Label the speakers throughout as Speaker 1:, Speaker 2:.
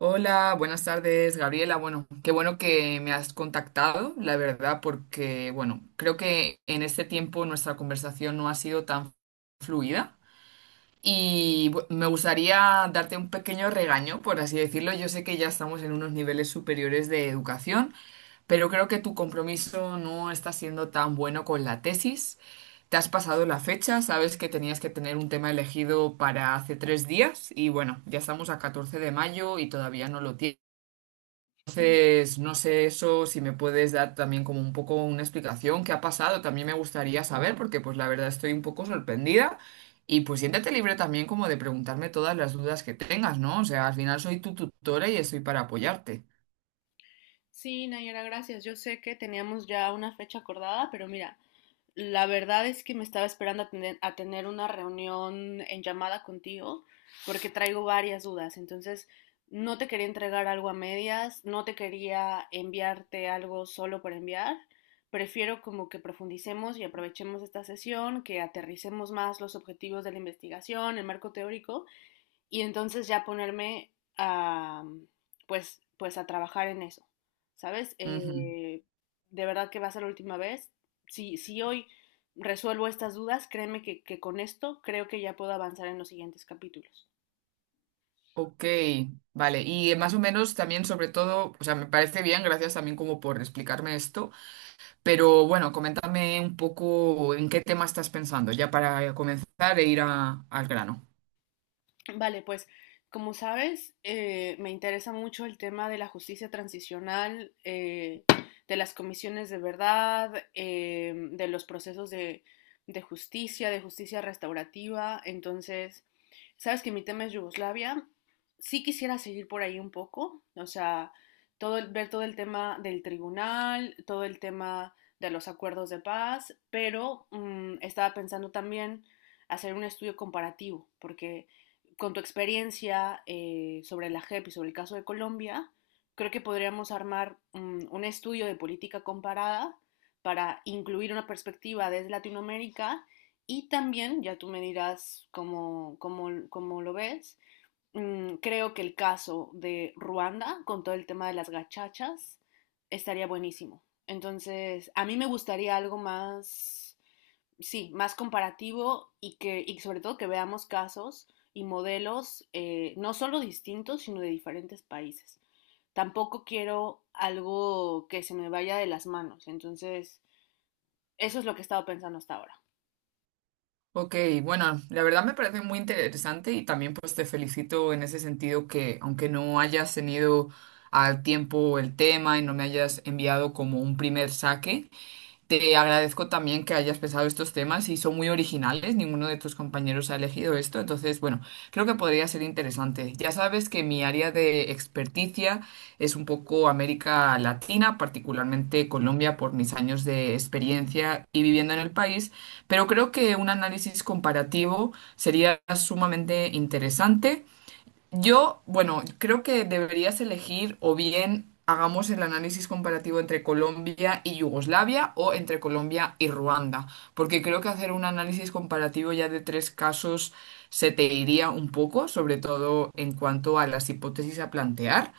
Speaker 1: Hola, buenas tardes, Gabriela. Bueno, qué bueno que me has contactado, la verdad, porque, bueno, creo que en este tiempo nuestra conversación no ha sido tan fluida y me gustaría darte un pequeño regaño, por así decirlo. Yo sé que ya estamos en unos niveles superiores de educación, pero creo que tu compromiso no está siendo tan bueno con la tesis. Te has pasado la fecha, sabes que tenías que tener un tema elegido para hace 3 días y, bueno, ya estamos a 14 de mayo y todavía no lo tienes.
Speaker 2: Ujú.
Speaker 1: Pues no sé eso, si me puedes dar también como un poco una explicación, qué ha pasado, también me gustaría saber, porque pues la verdad estoy un poco sorprendida y pues siéntate libre también como de preguntarme todas las dudas que tengas, ¿no? O sea, al final soy tu tutora y estoy para apoyarte.
Speaker 2: Sí, Nayara, gracias. Yo sé que teníamos ya una fecha acordada, pero mira, la verdad es que me estaba esperando a tener una reunión en llamada contigo porque traigo varias dudas. Entonces, no te quería entregar algo a medias, no te quería enviarte algo solo por enviar. Prefiero como que profundicemos y aprovechemos esta sesión, que aterricemos más los objetivos de la investigación, el marco teórico y entonces ya ponerme a pues a trabajar en eso, ¿sabes?
Speaker 1: Ujú.
Speaker 2: De verdad que va a ser la última vez. Si hoy resuelvo estas dudas, créeme que con esto creo que ya puedo avanzar en los siguientes capítulos.
Speaker 1: Ok, vale, y más o menos también sobre todo, o sea, me parece bien, gracias también como por explicarme esto, pero bueno, coméntame un poco en qué tema estás pensando, ya para comenzar e ir al grano.
Speaker 2: Vale, pues como sabes, me interesa mucho el tema de la justicia transicional, de las comisiones de verdad, de los procesos de justicia, de justicia restaurativa. Entonces, sabes que mi tema es Yugoslavia. Sí quisiera seguir por ahí un poco, o sea, ver todo el tema del tribunal, todo el tema de los acuerdos de paz, pero estaba pensando también hacer un estudio comparativo, porque con tu experiencia sobre la JEP y sobre el caso de Colombia, creo que podríamos armar un estudio de política comparada para incluir una perspectiva desde Latinoamérica y también, ya tú me dirás cómo lo ves, creo que el caso de Ruanda con todo el tema de las gachachas estaría buenísimo. Entonces, a mí me gustaría algo más sí, más comparativo y que y sobre todo que veamos casos y modelos no solo distintos, sino de diferentes países. Tampoco quiero algo que se me vaya de las manos. Entonces, eso es lo que he estado pensando hasta ahora.
Speaker 1: Ok, bueno, la verdad me parece muy interesante y también pues te felicito en ese sentido que aunque no hayas tenido al tiempo el tema y no me hayas enviado como un primer saque, te agradezco también que hayas pensado estos temas y son muy originales, ninguno de tus compañeros ha elegido esto, entonces, bueno, creo que podría ser interesante. Ya sabes que mi área de experticia es un poco América Latina, particularmente Colombia, por mis años de experiencia y viviendo en el país, pero creo que un análisis comparativo sería sumamente interesante. Yo, bueno, creo que deberías elegir o bien hagamos el análisis comparativo entre Colombia y Yugoslavia o entre Colombia y Ruanda, porque creo que hacer un análisis comparativo ya de tres casos se te iría un poco, sobre todo en cuanto a las hipótesis a plantear.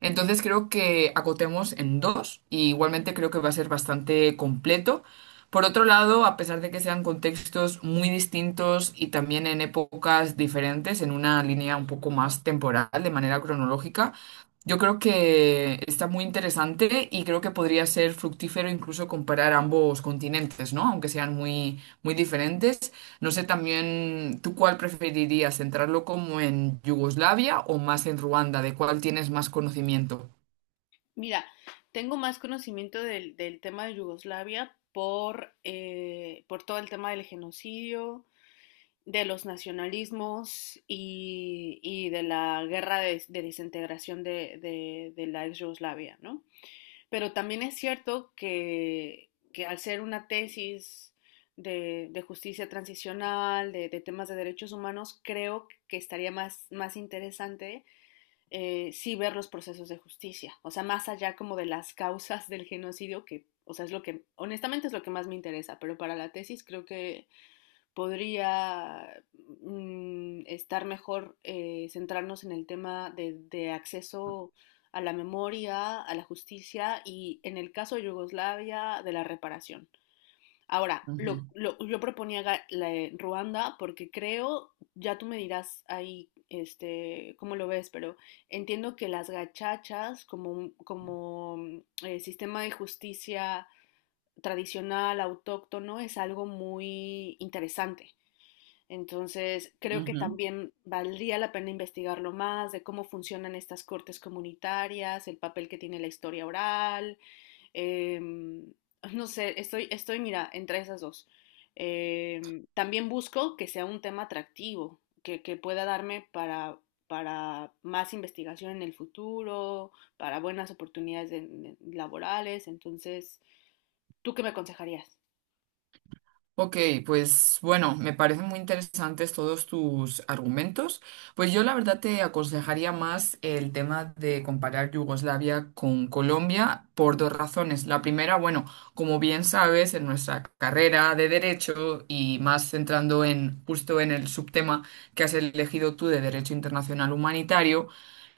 Speaker 1: Entonces creo que acotemos en dos y igualmente creo que va a ser bastante completo por otro lado, a pesar de que sean contextos muy distintos y también en épocas diferentes, en una línea un poco más temporal, de manera cronológica, yo creo que está muy interesante y creo que podría ser fructífero incluso comparar ambos continentes, ¿no? Aunque sean muy, muy diferentes. No sé también, ¿tú cuál preferirías? ¿Centrarlo como en Yugoslavia o más en Ruanda? ¿De cuál tienes más conocimiento?
Speaker 2: Mira, tengo más conocimiento del tema de Yugoslavia por todo el tema del genocidio, de los nacionalismos y de la guerra de desintegración de la ex Yugoslavia, ¿no? Pero también es cierto que al ser una tesis de justicia transicional, de temas de derechos humanos, creo que estaría más, más interesante sí ver los procesos de justicia, o sea, más allá como de las causas del genocidio, que, o sea, es lo que, honestamente es lo que más me interesa, pero para la tesis creo que podría estar mejor centrarnos en el tema de acceso a la memoria, a la justicia y en el caso de Yugoslavia, de la reparación. Ahora, yo proponía la de Ruanda porque creo, ya tú me dirás ahí, este, cómo lo ves, pero entiendo que las gachachas como sistema de justicia tradicional, autóctono, es algo muy interesante. Entonces,
Speaker 1: Ujú,
Speaker 2: creo que
Speaker 1: ujú.
Speaker 2: también valdría la pena investigarlo más de cómo funcionan estas cortes comunitarias, el papel que tiene la historia oral. em, no sé, mira, entre esas dos. También busco que sea un tema atractivo, que pueda darme para más investigación en el futuro, para buenas oportunidades en laborales. Entonces, ¿tú qué me aconsejarías?
Speaker 1: Ok, pues bueno, me parecen muy interesantes todos tus argumentos. Pues yo la verdad te aconsejaría más el tema de comparar Yugoslavia con Colombia por dos razones. La primera, bueno, como bien sabes, en nuestra carrera de derecho y más centrando en justo en el subtema que has elegido tú de Derecho Internacional Humanitario,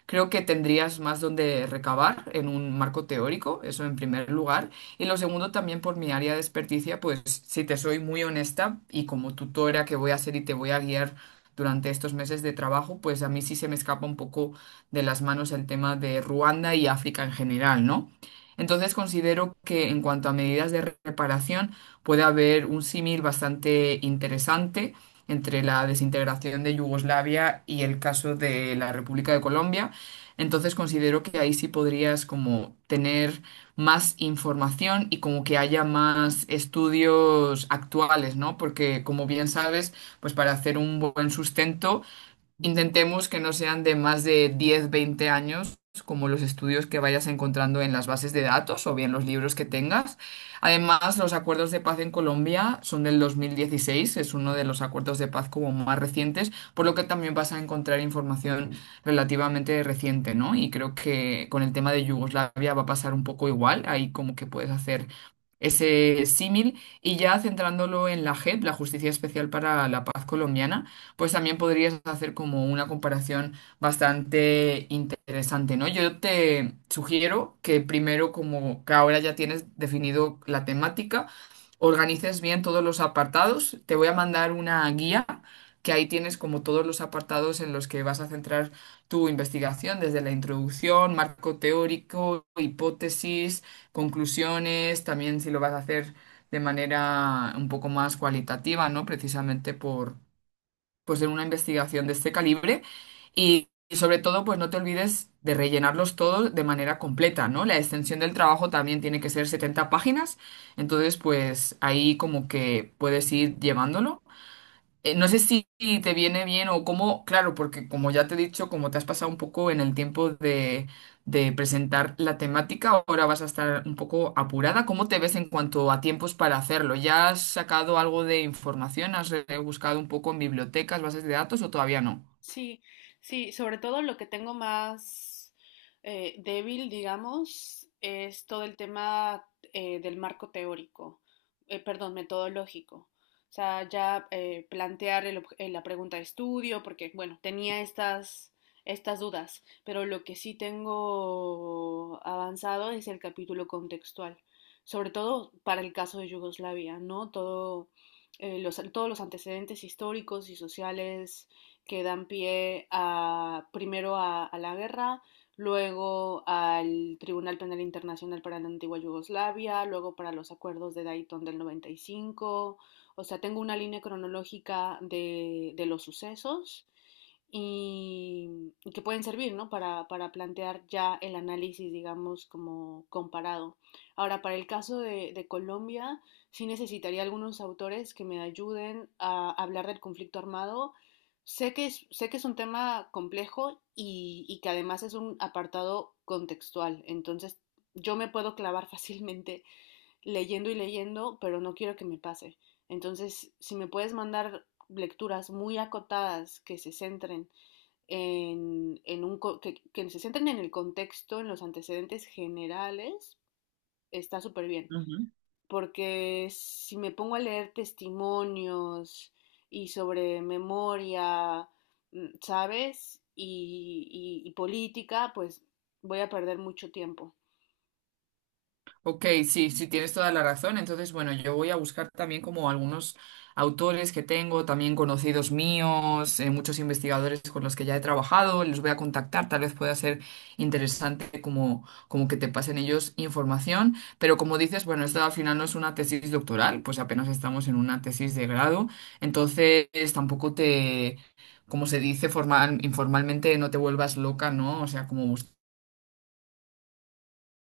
Speaker 1: creo que tendrías más donde recabar en un marco teórico, eso en primer lugar. Y lo segundo, también por mi área de experticia, pues si te soy muy honesta y como tutora que voy a ser y te voy a guiar durante estos meses de trabajo, pues a mí sí se me escapa un poco de las manos el tema de Ruanda y África en general, ¿no? Entonces considero que en cuanto a medidas de reparación puede haber un símil bastante interesante entre la desintegración de Yugoslavia y el caso de la República de Colombia, entonces considero que ahí sí podrías como tener más información y como que haya más estudios actuales, ¿no? Porque como bien sabes, pues para hacer un buen sustento intentemos que no sean de más de 10, 20 años, como los estudios que vayas encontrando en las bases de datos o bien los libros que tengas. Además, los acuerdos de paz en Colombia son del 2016, es uno de los acuerdos de paz como más recientes, por lo que también vas a encontrar información relativamente reciente, ¿no? Y creo que con el tema de Yugoslavia va a pasar un poco igual, ahí como que puedes hacer ese símil y ya centrándolo en la JEP, la Justicia Especial para la Paz Colombiana, pues también podrías hacer como una comparación bastante interesante, ¿no? Yo te sugiero que primero, como que ahora ya tienes definido la temática, organices bien todos los apartados. Te voy a mandar una guía que ahí tienes como todos los apartados en los que vas a centrar tu investigación, desde la introducción, marco teórico, hipótesis, conclusiones, también si lo vas a hacer de manera un poco más cualitativa, ¿no? Precisamente pues en una investigación de este calibre y sobre todo pues no te olvides de rellenarlos todos de manera completa, ¿no? La extensión del trabajo también tiene que ser 70 páginas, entonces pues ahí como que puedes ir llevándolo no sé si te viene bien o cómo, claro, porque como ya te he dicho, como te has pasado un poco en el tiempo de, presentar la temática, ahora vas a estar un poco apurada. ¿Cómo te ves en cuanto a tiempos para hacerlo? ¿Ya has sacado algo de información? ¿Has buscado un poco en bibliotecas, bases de datos o todavía no?
Speaker 2: Sí, sí, sobre todo lo que tengo más débil, digamos, es todo el tema del marco teórico, perdón, metodológico. O sea, ya plantear la pregunta de estudio, porque, bueno, tenía estas dudas, pero lo que sí tengo avanzado es el capítulo contextual, sobre todo para el caso de Yugoslavia, ¿no? Todo, todos los antecedentes históricos y sociales que dan pie a, primero a la guerra, luego al Tribunal Penal Internacional para la antigua Yugoslavia, luego para los acuerdos de Dayton del 95. O sea, tengo una línea cronológica de los sucesos y que pueden servir, ¿no? Para plantear ya el análisis, digamos, como comparado. Ahora, para el caso de Colombia, sí necesitaría algunos autores que me ayuden a hablar del conflicto armado. Sé que es un tema complejo y que además es un apartado contextual, entonces yo me puedo clavar fácilmente leyendo y leyendo, pero no quiero que me pase. Entonces, si me puedes mandar lecturas muy acotadas que se centren en, que se centren en el contexto, en los antecedentes generales, está súper bien porque si me pongo a leer testimonios y sobre memoria, ¿sabes? Y política, pues voy a perder mucho tiempo.
Speaker 1: Ok, sí, sí, tienes toda la razón. Entonces, bueno, yo voy a buscar también como algunos autores que tengo, también conocidos míos, muchos investigadores con los que ya he trabajado, les voy a contactar, tal vez pueda ser interesante como, como que te pasen ellos información, pero como dices, bueno, esto al final no es una tesis doctoral, pues apenas estamos en una tesis de grado, entonces tampoco te... Como se dice formal, informalmente, no te vuelvas loca, ¿no? O sea, como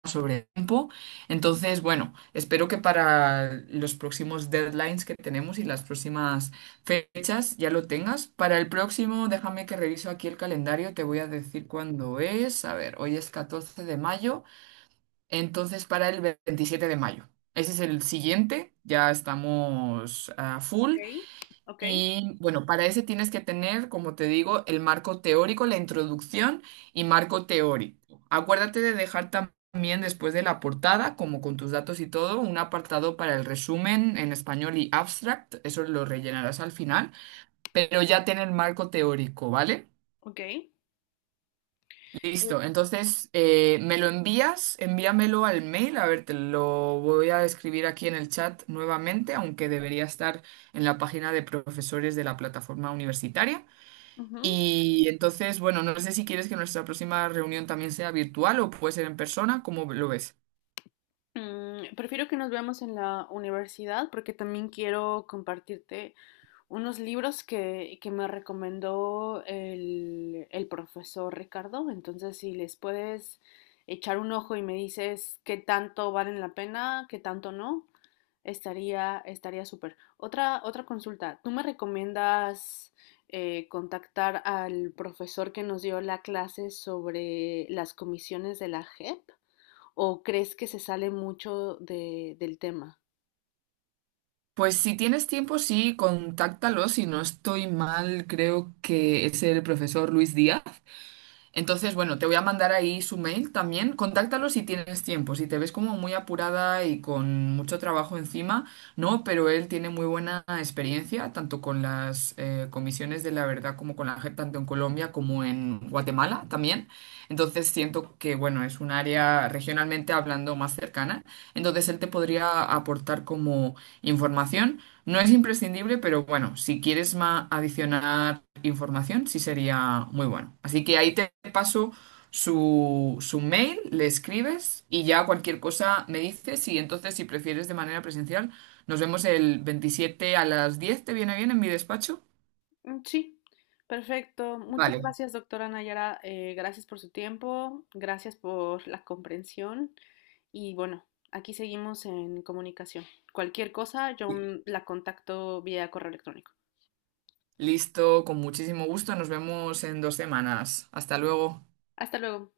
Speaker 1: sobre el tiempo. Entonces, bueno, espero que para los próximos deadlines que tenemos y las próximas fechas ya lo tengas. Para el próximo, déjame que reviso aquí el calendario, te voy a decir cuándo es. A ver, hoy es 14 de mayo, entonces para el 27 de mayo. Ese es el siguiente, ya estamos a
Speaker 2: Ok,
Speaker 1: full.
Speaker 2: ok,
Speaker 1: Y bueno, para ese tienes que tener, como te digo, el marco teórico, la introducción y marco teórico. Acuérdate de dejar también después de la portada, como con tus datos y todo, un apartado para el resumen en español y abstract. Eso lo rellenarás al final, pero ya ten el marco teórico, ¿vale?
Speaker 2: ok.
Speaker 1: Listo, entonces me lo envías, envíamelo al mail, a ver, te lo voy a escribir aquí en el chat nuevamente, aunque debería estar en la página de profesores de la plataforma universitaria.
Speaker 2: Ujú.
Speaker 1: Y entonces, bueno, no sé si quieres que nuestra próxima reunión también sea virtual o puede ser en persona, ¿cómo lo ves?
Speaker 2: Prefiero que nos veamos en la universidad porque también quiero compartirte unos libros que me recomendó el profesor Ricardo. Entonces, si les puedes echar un ojo y me dices qué tanto valen la pena, qué tanto no, estaría súper. Otra consulta. ¿Tú me recomiendas contactar al profesor que nos dio la clase sobre las comisiones de la JEP? ¿O crees que se sale mucho del tema?
Speaker 1: Pues si tienes tiempo, sí, contáctalo. Si no estoy mal, creo que es el profesor Luis Díaz. Entonces, bueno, te voy a mandar ahí su mail también. Contáctalo si tienes tiempo, si te ves como muy apurada y con mucho trabajo encima, no, pero él tiene muy buena experiencia, tanto con las comisiones de la verdad como con la gente, tanto en Colombia como en Guatemala también. Entonces, siento que, bueno, es un área regionalmente hablando más cercana. Entonces, él te podría aportar como información. No es imprescindible, pero bueno, si quieres adicionar información, sí sería muy bueno. Así que ahí te paso su mail, le escribes y ya cualquier cosa me dices. Y entonces, si prefieres de manera presencial, nos vemos el 27 a las 10. ¿Te viene bien en mi despacho?
Speaker 2: Sí, perfecto. Muchas
Speaker 1: Vale.
Speaker 2: gracias, doctora Nayara. Gracias por su tiempo, gracias por la comprensión. Y bueno, aquí seguimos en comunicación. Cualquier cosa, yo la contacto vía correo electrónico.
Speaker 1: Listo, con muchísimo gusto. Nos vemos en 2 semanas. Hasta luego.
Speaker 2: Hasta luego.